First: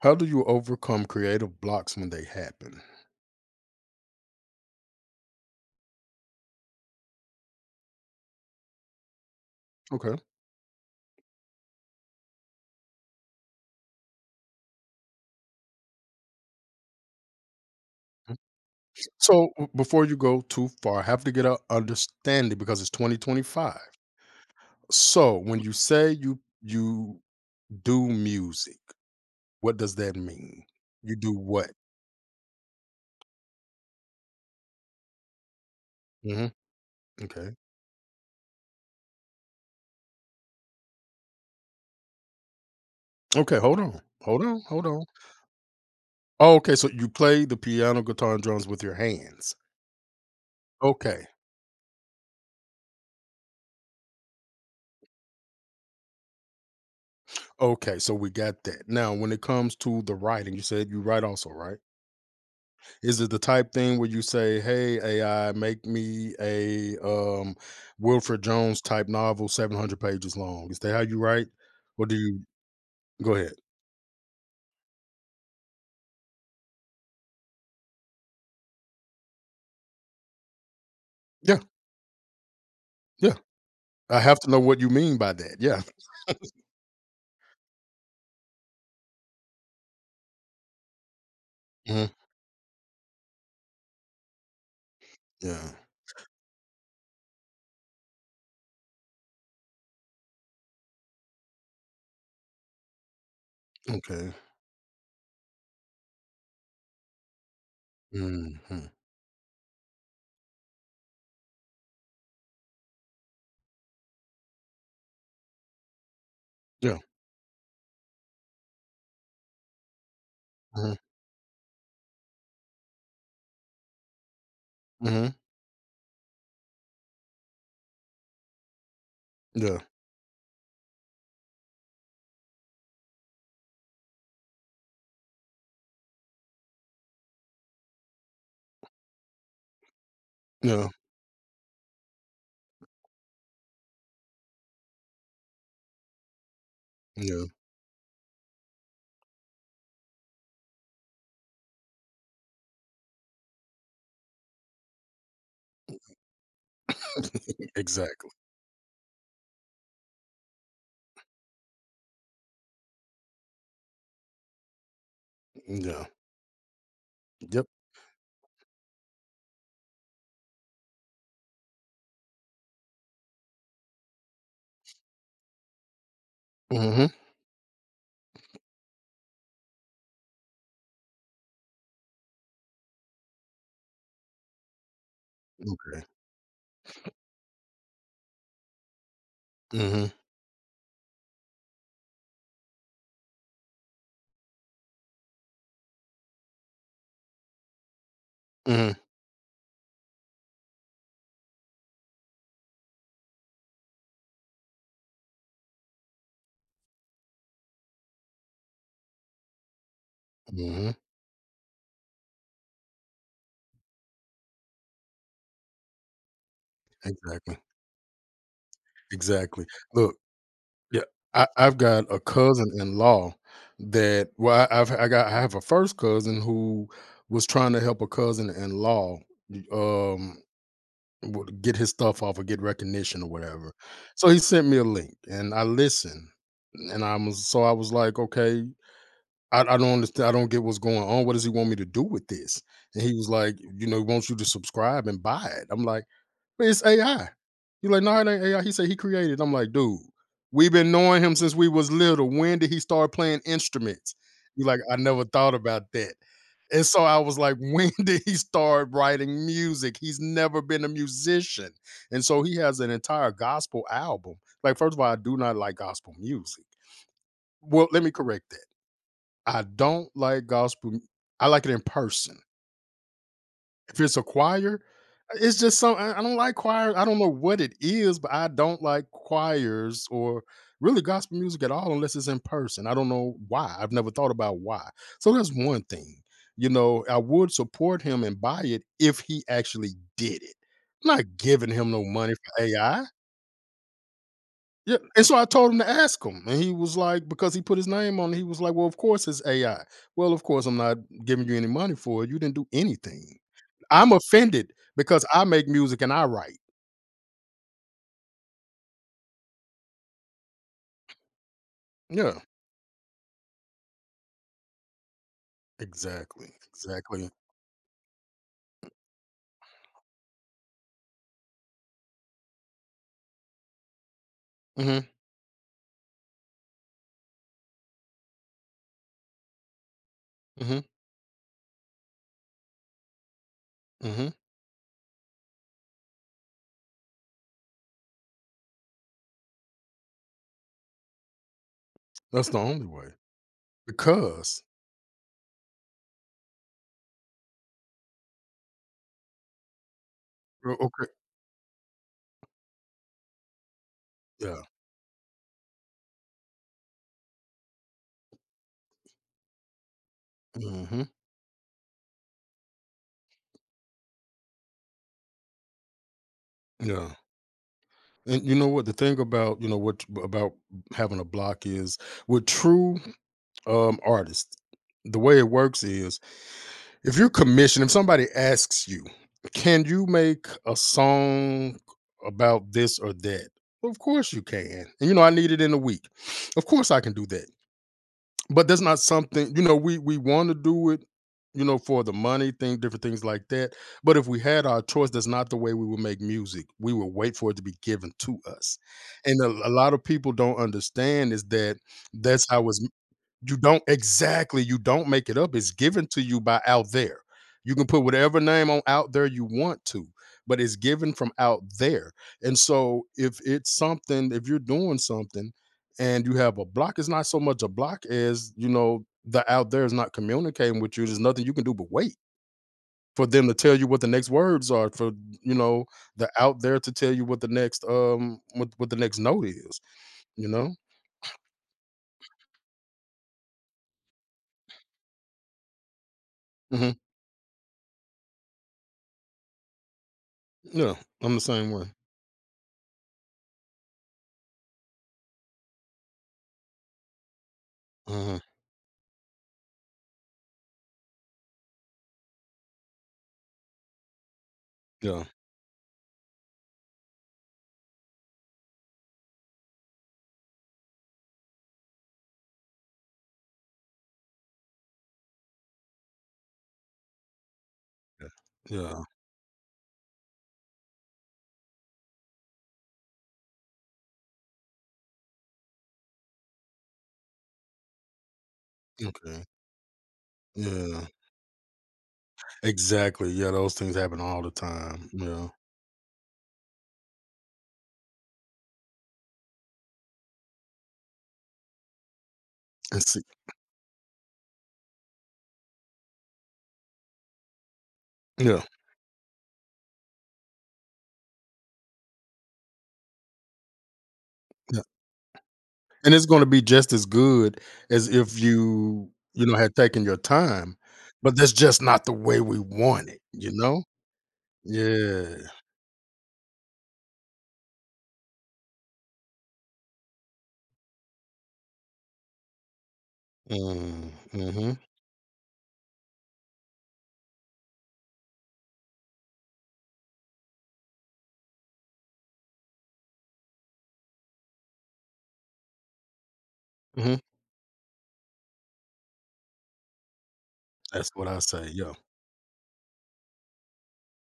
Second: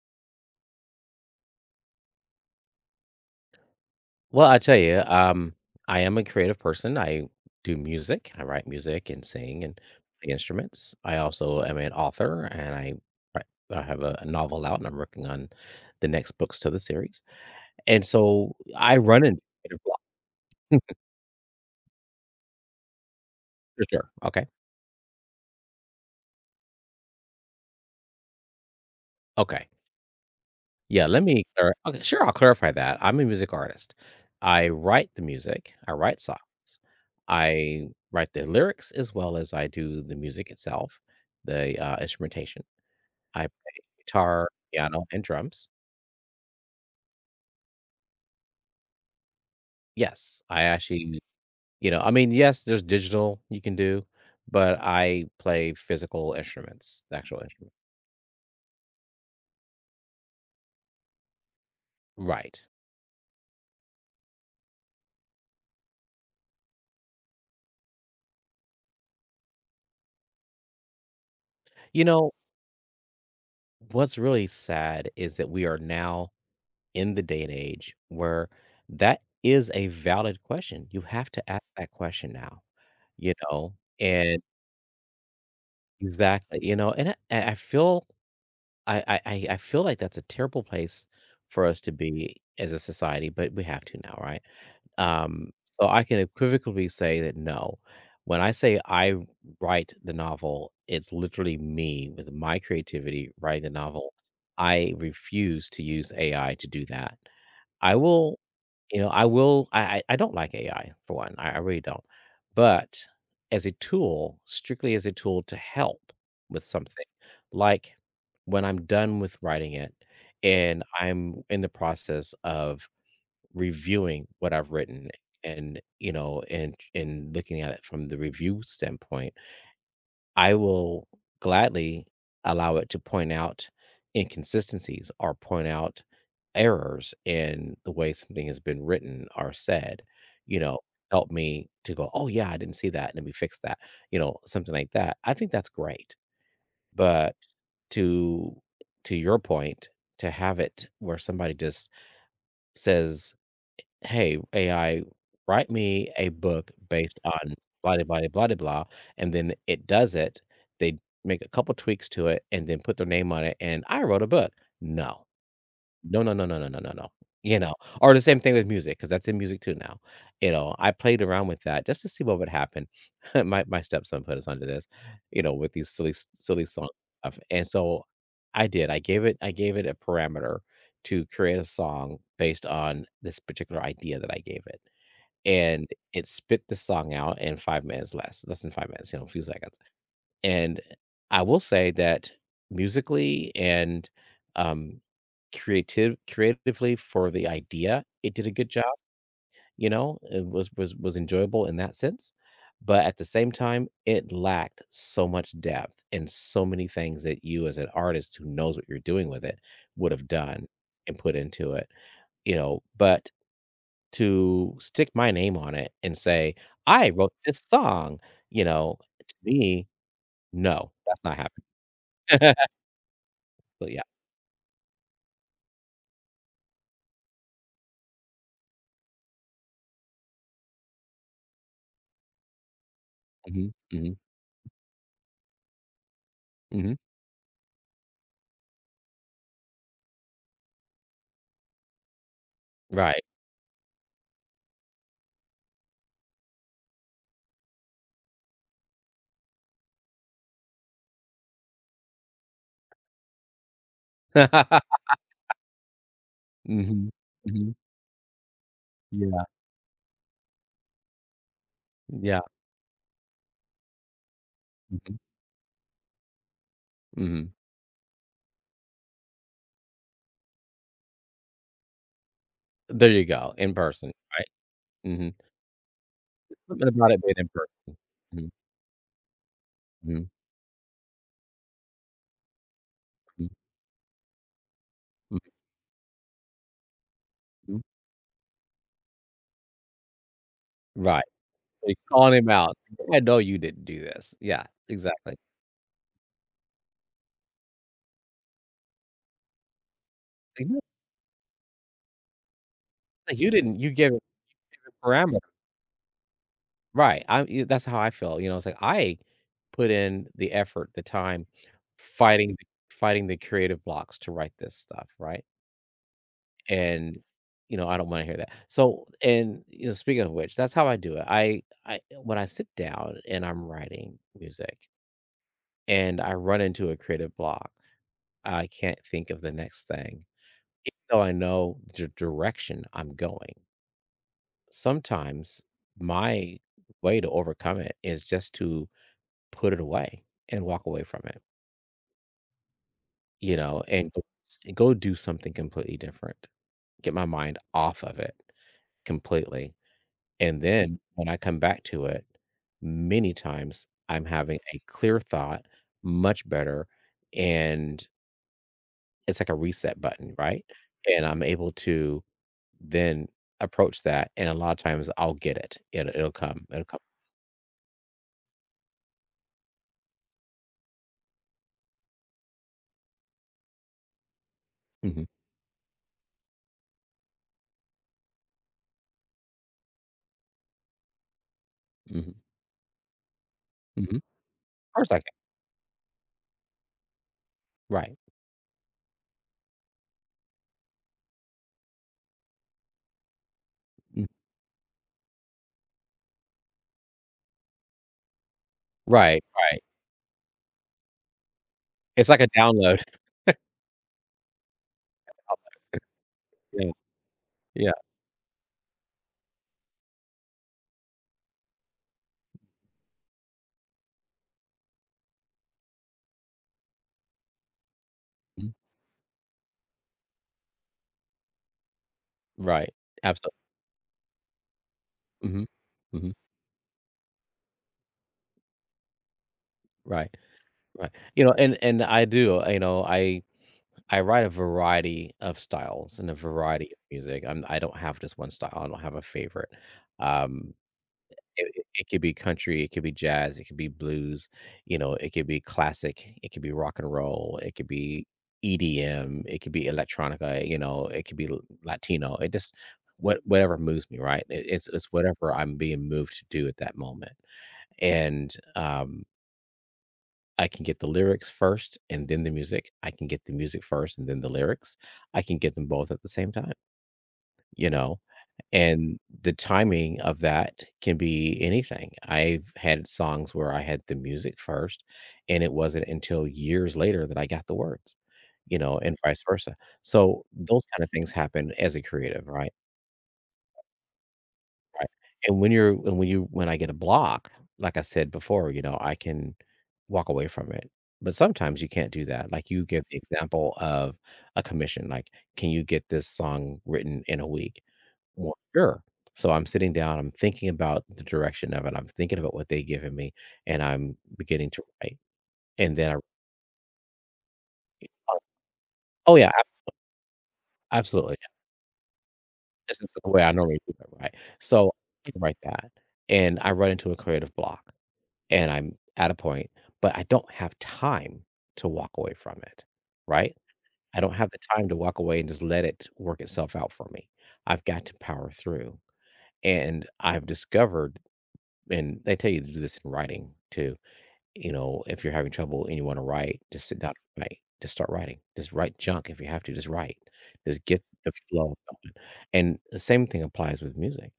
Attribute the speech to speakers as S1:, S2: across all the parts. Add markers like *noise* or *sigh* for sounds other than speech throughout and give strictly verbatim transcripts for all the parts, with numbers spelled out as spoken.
S1: How do you overcome creative blocks when they happen?
S2: Well, I tell you, um, I am a creative person. I do music. I write music and sing and
S1: Okay.
S2: play instruments. I also am an author, and I write- I have a, a novel out, and I'm working on the next books to the series. And so I run into
S1: So w-
S2: creative block
S1: before you go too far, I have to get a understanding because it's twenty twenty-five.
S2: for sure. Okay,
S1: So when you say you you do music,
S2: okay,
S1: what does that mean?
S2: yeah.
S1: You
S2: Let
S1: do
S2: me.
S1: what?
S2: clar- Okay, sure. I'll clarify that. I'm a music artist. I write the music. I write songs.
S1: hmm Okay.
S2: I write the lyrics as well as I do the music itself, the uh, instrumentation. I
S1: Okay. Hold on. Hold
S2: guitar,
S1: on. Hold
S2: piano,
S1: on.
S2: and drums.
S1: Oh, okay. So you play the piano, guitar, and drums with your hands.
S2: Yes, I actually
S1: Okay.
S2: you know, I mean, yes, there's digital you can do, but I play physical instruments, the actual instruments.
S1: Okay. So we got that. Now, when it comes to the writing, you said you write also, right?
S2: Right.
S1: Is it the type thing where you say, "Hey, A I, make me a um, Wilfred Jones type novel, seven hundred pages long"? Is that how you write,
S2: You
S1: or do
S2: know,
S1: you go ahead?
S2: what's really sad is that we are now in the day and age where that is a valid question. You have to
S1: Yeah,
S2: ask that question now, you
S1: yeah.
S2: know?
S1: I have
S2: And
S1: to know what you mean by that. Yeah.
S2: exactly, you know, and I, I feel I, I I I feel like that's a terrible place for us to
S1: Mhm.
S2: be as a society, but we have to now, right? Um,
S1: Yeah.
S2: so I can equivocally say that no. When I say I write the novel, it's literally me with my creativity writing the novel.
S1: Okay.
S2: I refuse to use A I to do that. I will,
S1: Mhm.
S2: you know, I will. I I I don't like A I for one. I, I really don't. But as a tool, strictly as a tool to help with
S1: Yeah.
S2: something, like when I'm done with writing it, and
S1: Mhm.
S2: I'm in the process of reviewing what I've written
S1: Mhm.
S2: and, you know, and and looking at it from the review standpoint,
S1: Yeah.
S2: I will gladly allow it to point out inconsistencies or point out errors in the way something has been written or said, you know,
S1: Yeah.
S2: help me to go, "Oh, yeah, I didn't see that. Let me fix that." You know, something like that. I think that's great. But
S1: Yeah.
S2: to to your point, to have it where somebody just says, "Hey, A I, write me a book based on
S1: *laughs*
S2: blah de blah de
S1: Exactly.
S2: blah de blah," and then it does it. They make a couple tweaks to it and then put their name on it, and I wrote a book. No.
S1: Yeah.
S2: No, no, no, no, no, no, no, no, you
S1: Yep.
S2: know? Or the same thing with music, because that's in music too now, you know? I played around with that just to see what would happen. *laughs* My my stepson put us under this, you know, with these silly s silly song
S1: Mhm.
S2: stuff, and so I did. I gave it I gave it a parameter to create a song based on this particular idea that I gave it, and
S1: Okay.
S2: it spit the song out in five minutes, less less than five minutes, you know, a few seconds.
S1: Mhm.
S2: And I will say that musically and, um, creative creatively for the idea, it did a good job,
S1: Mhm.
S2: you know, it was was was enjoyable in that sense, but at the same time, it lacked so much depth and so many things that you as an artist who knows what you're doing with it would have done
S1: Mhm.
S2: and put into it, you know, but to stick my name on it and say, "I wrote
S1: Exactly.
S2: this song," you know, to
S1: Exactly.
S2: me,
S1: Look.
S2: no,
S1: Yeah,
S2: that's not
S1: I I've
S2: happening.
S1: got a
S2: *laughs*
S1: cousin-in-law
S2: But yeah.
S1: that well, I I've I got I have a first cousin who was trying to help a cousin-in-law, um, w get his stuff off or get recognition or
S2: Mhm,
S1: whatever.
S2: mhm,
S1: So he sent me a link, and I listened,
S2: mhm.
S1: and I was so I was like, "Okay, I I don't understand I don't get what's going on. What does he want me to do with this?" And he
S2: Right.
S1: was like, "You know, he wants you to subscribe and buy it." I'm like it's A I. You like, no, it ain't A I. He said he created it." I'm like, dude, we've been knowing him since we was little. When did he start playing instruments? You like, I
S2: *laughs*
S1: never thought about that. And so
S2: Mhm,
S1: I was like,
S2: mhm.
S1: when *laughs* did he start writing
S2: Yeah,
S1: music? He's never been a musician. And
S2: yeah.
S1: so he has an entire gospel album. Like, first of all, I
S2: Mhm,
S1: do not like gospel music.
S2: mhm.
S1: Well, let me correct that. I don't like gospel. m- I like it in person.
S2: There you go, in
S1: If
S2: person,
S1: it's a
S2: right?
S1: choir,
S2: Mhm.
S1: it's just some I I don't like
S2: Something
S1: choir I
S2: about
S1: don't
S2: it
S1: know
S2: being in
S1: what it
S2: person.
S1: is, but I
S2: Mhm,
S1: don't like choirs
S2: mhm,
S1: or really gospel music at all unless it's in person. I don't know
S2: mhm,
S1: why. I've never thought about why. So
S2: mhm,
S1: that's one thing. You know, I would
S2: mhm.
S1: support him and buy it if he actually did it. I'm
S2: Right.
S1: not giving him
S2: They
S1: no
S2: calling
S1: money
S2: him
S1: for
S2: out.
S1: A I.
S2: "Hey, I know you didn't do this." Yeah,
S1: Yeah, and
S2: exactly.
S1: so I told him to ask him, and he was like, because he put his name on it, he was like, "Well, of course it's A I." Well, of course
S2: Like,
S1: I'm
S2: "No,
S1: not giving you any money for it. You didn't do
S2: like,
S1: anything.
S2: you didn't. You gave
S1: I'm
S2: it
S1: offended
S2: the
S1: because
S2: parameter."
S1: I make music and I write.
S2: Right. I'm e that's how I feel, you know, it's like, I put in the effort, the time,
S1: Yeah,
S2: fighting fighting the creative blocks to write this stuff, right?
S1: exactly,
S2: And
S1: exactly.
S2: you know, I don't want to hear that. So, and you know, speaking of which, that's how I do it. I I when I sit down and I'm writing music
S1: Mhm,
S2: and I run into a creative block, I can't think of the next thing,
S1: mhm,
S2: even though I know the direction I'm going.
S1: mhm.
S2: Sometimes my way to overcome it is just to put it away and walk away from it,
S1: That's the only way
S2: you know, and go,
S1: because
S2: go do something completely different, get my mind off of it completely. And
S1: o-
S2: then
S1: okay,
S2: when I come back to it, many times I'm having
S1: yeah,
S2: a clear thought, much better, and it's like a reset button, right?
S1: mhm,
S2: And I'm able to then approach that, and a lot of times I'll get it. It it'll come. It'll come.
S1: yeah. And you know what? The thing about you know what about having a block is with true um artists, the
S2: Mhm,
S1: way it works is if you're commissioned, if somebody asks you, can you make a song
S2: mhm,
S1: about this or that? Of
S2: mhm. Of
S1: course you can. And
S2: course
S1: you
S2: I
S1: know, I
S2: can.
S1: need it in a week. Of course I can do that.
S2: Right.
S1: But that's not something, you know, we we want to do it, you know, for the money thing, different things like that. But
S2: Mm.
S1: if we had our choice, that's not the way we would make music. We would wait for it to be given to us. And
S2: Right,
S1: a, a
S2: right.
S1: lot of people don't understand is that
S2: It's like
S1: that's
S2: a
S1: how it's
S2: download. *laughs*
S1: you don't exactly, you don't make it up, it's given to you by
S2: Yeah,
S1: out there. You can
S2: yeah.
S1: put whatever name on out there you want to, but it's given from out there. And so if it's something, if you're doing something and you have a block, it's not so much a block as, you
S2: Mhm.
S1: know, the out there is not communicating with you. There's nothing you can do but wait
S2: Right.
S1: for them to
S2: Absolutely.
S1: tell you what the next words are, for you
S2: Mhm,
S1: know, the
S2: mhm.
S1: out there to tell you what the next um what, what the next note is,
S2: Right,
S1: you know?
S2: right. You know, and and I do, you know, I I write a variety of styles and a variety
S1: hmm
S2: of music. I'm I don't have just one style. I don't have a favorite. Um,
S1: Yeah, I'm the same
S2: it, it,
S1: way.
S2: It could be country, it could be jazz, it could be blues, you know, it could be classic, it could be rock and roll, it could be
S1: Mhm.
S2: E D M, it could be electronica, you know, it could be l- Latino. It just what whatever moves me, right? It, it's it's
S1: Yeah.
S2: whatever I'm being moved to do at that moment. And um I can get the lyrics first and then the music. I can get the music first and then the lyrics. I can get them both at the same time, you know?
S1: Yeah.
S2: And the timing of that can be anything. I've had songs where I had the music first, and it wasn't until years later that I got the words, you know,
S1: Yeah,
S2: and vice
S1: okay.
S2: versa. So those kind
S1: Yeah,
S2: of things happen as a creative, right?
S1: exactly. Yeah, those things happen all the
S2: Right,
S1: time. Yeah.
S2: and when you're and when you when I get a block, like I said before, you know, I can walk away from it, but sometimes you can't do that, like, you
S1: And
S2: give the
S1: see
S2: example of a commission, like, "Can you get this song written in a week?" Well,
S1: yeah,
S2: sure, so I'm sitting down, I'm thinking about the direction of it, I'm thinking about what they've given me, and I'm beginning to
S1: yeah,
S2: write, and
S1: and
S2: then I
S1: it's gonna be just as good as
S2: oh,
S1: if you,
S2: oh,
S1: you
S2: yeah,
S1: know,
S2: ab
S1: had taken your time,
S2: absolutely,
S1: but
S2: yeah,
S1: that's just not the way we
S2: this is
S1: want it,
S2: the way
S1: you
S2: I normally
S1: know?
S2: do it, right? So, I
S1: Yeah.
S2: write that, and I run into a creative block. And I'm at a point, but I don't have time to walk away from it, right?
S1: Mm,
S2: I don't have the
S1: mhm,
S2: time to walk away and just let it work itself out for me. I've got to power through. And I've discovered, and they tell you to do this in writing too, you know, if you're having trouble and you want to write, just sit down
S1: mhm.
S2: and write. Just start writing. Just write junk if you have to. Just write. Just get
S1: That's what
S2: the
S1: I say,
S2: flow
S1: yeah.
S2: going. And the same thing applies with music.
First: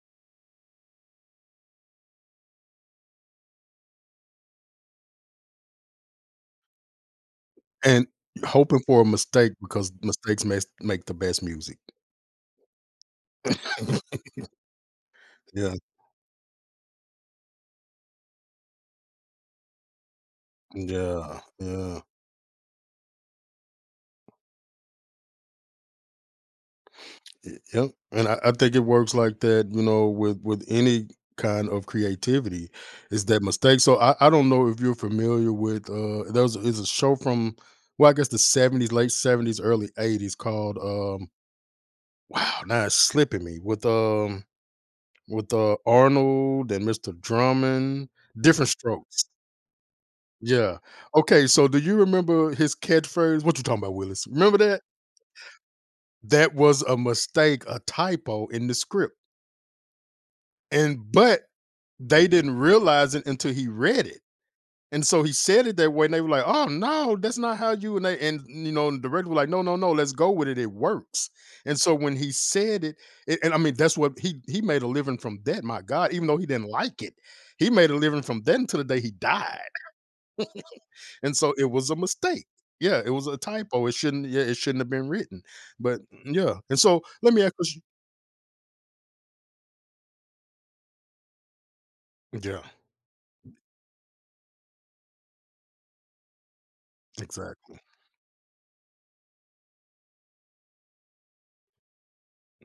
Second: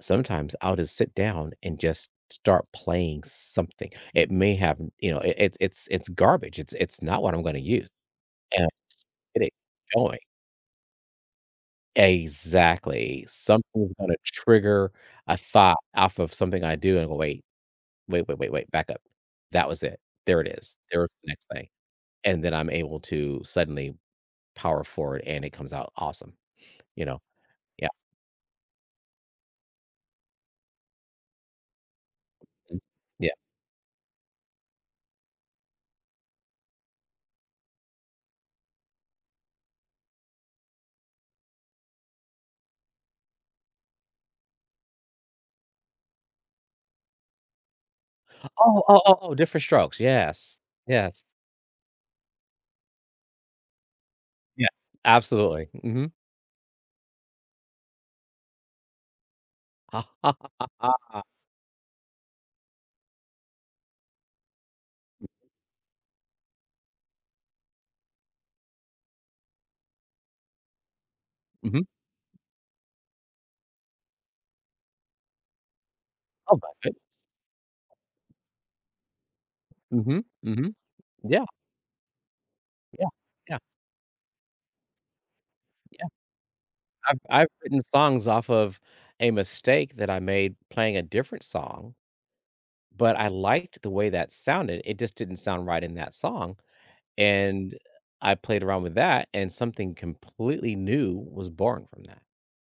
S2: Sometimes I'll just sit down and just start playing something. It may have, you know, it, it's it's it's garbage. It's it's not what I'm going to use.
S1: And
S2: And I
S1: hoping for a
S2: get it
S1: mistake because
S2: going.
S1: mistakes make make the best music.
S2: Exactly. Something's going to
S1: *laughs*
S2: trigger a
S1: Yeah.
S2: thought off of something I do and go, wait, wait, wait, wait, wait, back up. That was it. There it is. There's the
S1: Yeah,
S2: next thing.
S1: yeah.
S2: And then I'm able to suddenly power forward and it comes out awesome, you know?
S1: Y-
S2: Yeah.
S1: Yep, and I, I think it works like that, you know, with with any kind of creativity,
S2: Mm.
S1: is
S2: Yeah.
S1: that mistake. So I, I don't know if you're familiar with uh there was is a show from well, I guess the seventies, late seventies, early eighties called um wow, now it's slipping me with um with uh Arnold and Mister Drummond, Different
S2: Oh, oh, oh,
S1: Strokes.
S2: oh, Different Strokes. Yes.
S1: Yeah.
S2: Yes.
S1: Okay, so do you remember his catchphrase? What you talking about, Willis? Remember
S2: Yeah.
S1: that?
S2: Absolutely. Mhm.
S1: That was a mistake, a typo in the script. And but they didn't realize it until he read it. And so he said it that way, and they were like, "Oh no, that's not how you." And they, and you know, the director was like, "No, no, no, let's go with it. It works." And
S2: Mhm.
S1: so
S2: *laughs*
S1: when he said it, it and I mean, that's what he he made a living from that. My God, even though he
S2: Oh
S1: didn't
S2: my good.
S1: like it, he made a living from that until the day he died.
S2: Mhm, mm mhm.
S1: And
S2: Yeah,
S1: so it was a mistake. Yeah,
S2: yeah,
S1: it was a
S2: yeah,
S1: typo. It shouldn't. Yeah, it shouldn't have been written. But
S2: yeah.
S1: yeah, and so
S2: I've
S1: let me
S2: I've
S1: ask.
S2: written
S1: you-
S2: songs off of a mistake that I made playing a different song,
S1: Yeah,
S2: but I liked the way that sounded. It just didn't sound right in that song. And
S1: exactly.
S2: I played around with that, and something completely new was born from that,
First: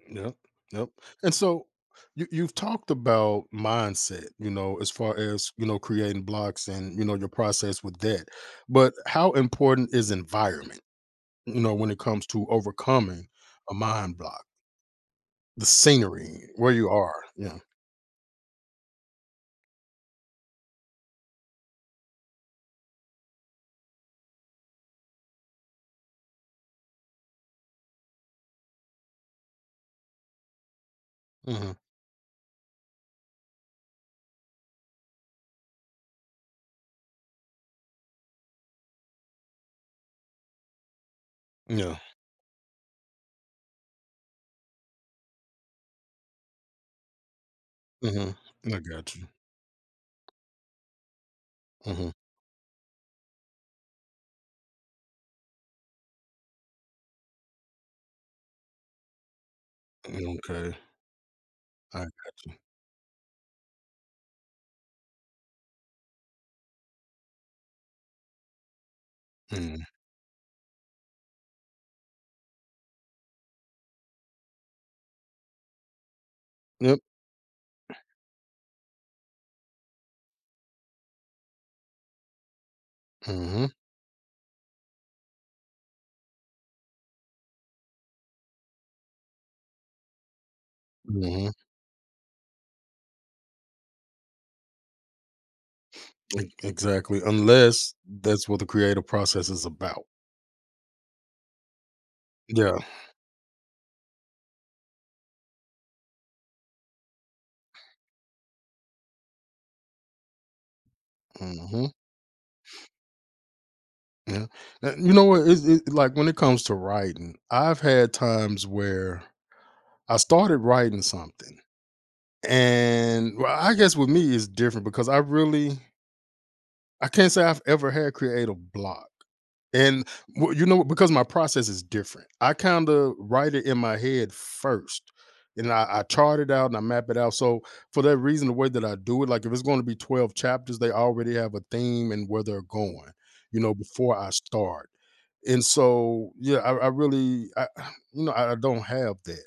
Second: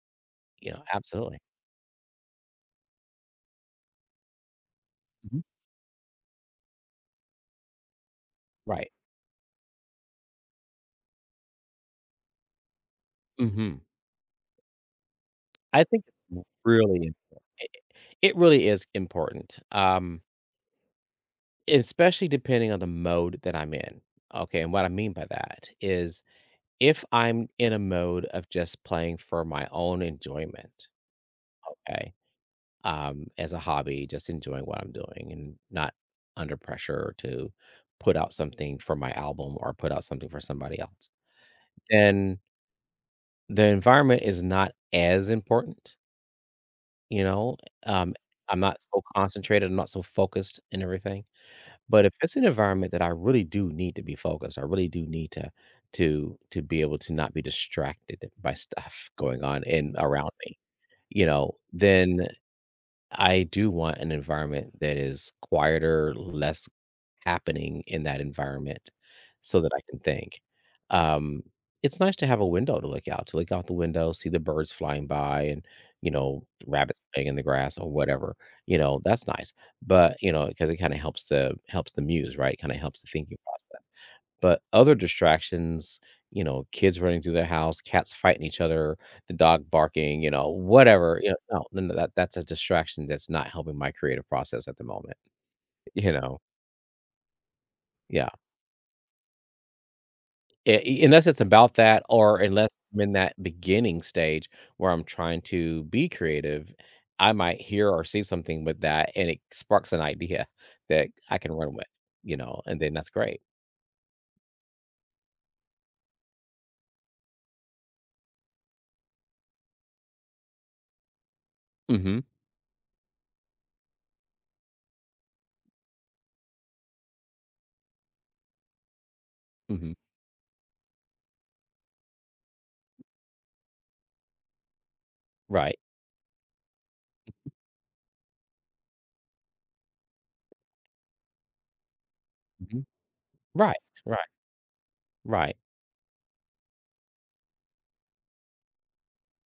S1: Yep,
S2: you know,
S1: yep. And
S2: absolutely.
S1: so you you've talked about mindset, you know, as far
S2: Mhm.
S1: as, you know, creating blocks and, you know, your process with that.
S2: Right.
S1: But how important is environment, you know, when it comes to overcoming a
S2: Mhm.
S1: mind block? The
S2: I think it's
S1: scenery, where you
S2: really important.
S1: are. Yeah.
S2: It it really is important, um, especially depending on the mode that I'm in, okay, and what I mean by that is if I'm in a mode of just playing for my own enjoyment,
S1: hmm
S2: okay? Um, as a hobby, just enjoying what I'm doing and not under pressure to put out something for my album or put out something for somebody else.
S1: Yeah.
S2: Then the environment is not as important, you know. Um,
S1: hmm
S2: I'm not
S1: I
S2: so
S1: got you.
S2: concentrated, I'm not so focused in everything. But
S1: hmm
S2: if it's an environment that I really do need to be focused, I really do need to to to be able to not be distracted by stuff *laughs* going on in around me,
S1: Okay.
S2: you know,
S1: I got
S2: then
S1: you.
S2: I do want an environment that is quieter, less happening in that environment so that I
S1: Mm.
S2: can think. Um, it's nice to have a window to look out, to look out the window, see the birds flying by and, you know,
S1: Yep.
S2: rabbits playing in the grass or whatever. You know, that's nice. But, you know, because it kind of helps the helps the muse, right? Kind of helps the thinking
S1: hmm
S2: process. But other distractions, you know, kids running through the house, cats fighting each other, the dog barking, you know, whatever, you know,
S1: hmm
S2: no, no, no, that that's a distraction that's not helping my creative process at the moment, you know?
S1: Exactly. Unless
S2: Yeah.
S1: that's what the creative process is about.
S2: I I Unless it's about that or unless
S1: Yeah.
S2: I'm in that beginning stage where I'm trying to be creative, I might hear or see something with that, and it sparks an idea *laughs* that I can run with,
S1: hmm
S2: you know, and then that's great.
S1: Yeah. Uh, You know what? It's, it, like when it comes to writing, I've had times where I started writing something,
S2: Mhm,
S1: and well, I guess with me it's different because I really I can't say I've ever had creative block.
S2: mhm.
S1: And w you know, what, because my process is different, I kinda write it in my head first, and
S2: Right.
S1: I I chart it out and I map it out, so for that reason, the way that I do it, like, if it's gonna be twelve chapters, they already have a theme and where they're
S2: Mhm.
S1: going, you know,
S2: Right,
S1: before
S2: right,
S1: I start,
S2: right.
S1: and so, yeah, I I really I *sighs* you know, I I don't have that.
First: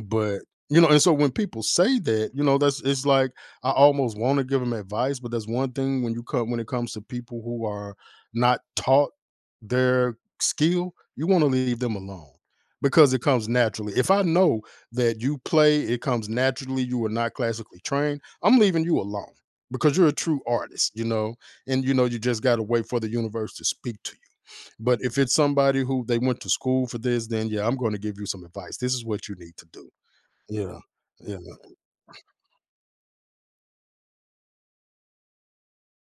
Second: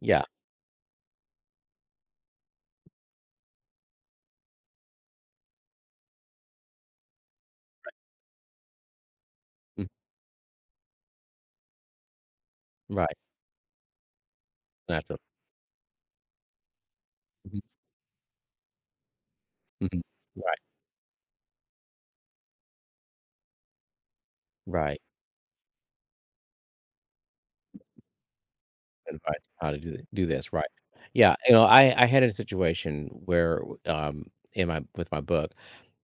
S2: Yeah.
S1: you know, and so when people say that, you know, that's it's like I almost want to give them advice, but that's one thing when you come when it comes to people who are not taught their skill, you want to leave them alone because
S2: Right,
S1: it comes naturally. If I know
S2: natural.
S1: that you play, it comes naturally, you are not
S2: Mhm,
S1: classically trained, I'm leaving you alone because
S2: mhm.
S1: you're a true
S2: Right,
S1: artist, you know, and you know you just got to wait for the universe to speak to you.
S2: right,
S1: But if it's somebody who they went to school for this, then yeah, I'm going to give you some advice. This is what you
S2: advice
S1: need
S2: on
S1: to
S2: how to do
S1: do
S2: th do this, right.
S1: yeah,
S2: Yeah,
S1: yeah.
S2: you know, I I had a situation where, um, in my with my book,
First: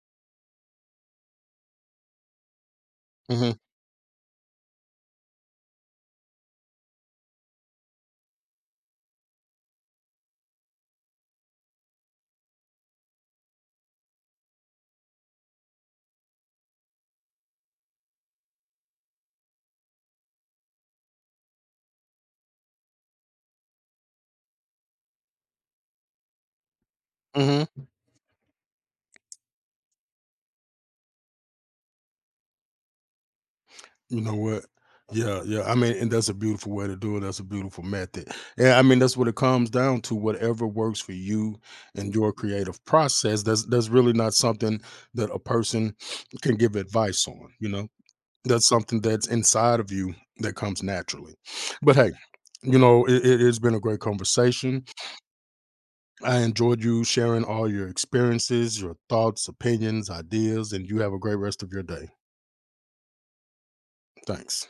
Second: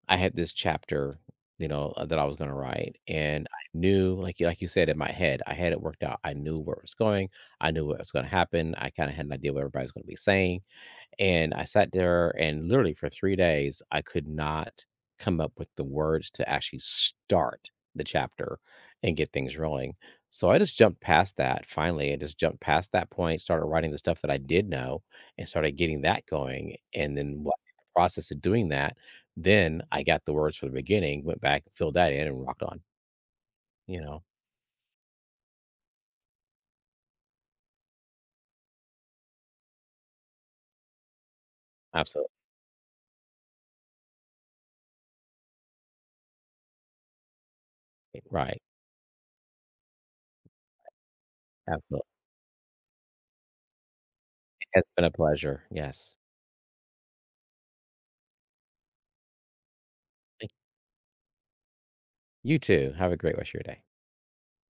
S2: I had this chapter, you know, uh, that I was gonna write, and
S1: Mhm,
S2: I knew, like you like you said, in my head, I had it worked out. I knew where it was going, I knew what was gonna happen, I kinda had an idea what everybody's gonna be saying. And I sat there and literally for three days, I could not come up with the words to actually start the chapter and get things rolling. So I just jumped past that finally I just jumped past that point, started writing the stuff that I did know and started getting that going. And then what the
S1: mhm.
S2: process of doing that, then I got the words for the beginning, went back, filled that in and rocked on, you
S1: You
S2: know?
S1: know what? Yeah, yeah, I mean, and that's a beautiful way to do it, that's a beautiful method. Yeah, I mean, that's what it comes down to, whatever works for you and
S2: Absolutely.
S1: your creative process, that's that's really not something that a person can give advice on, you know?
S2: Right.
S1: That's something that's inside of you that comes naturally. But
S2: Absolutely.
S1: hey, you know, it it it's been a great
S2: It has
S1: conversation.
S2: been a pleasure. Yes.
S1: I enjoyed you sharing all your experiences, your thoughts, opinions,
S2: Thank
S1: ideas, and you have a great rest of your day.
S2: You You too. Have a great rest of your day.
S1: Thanks.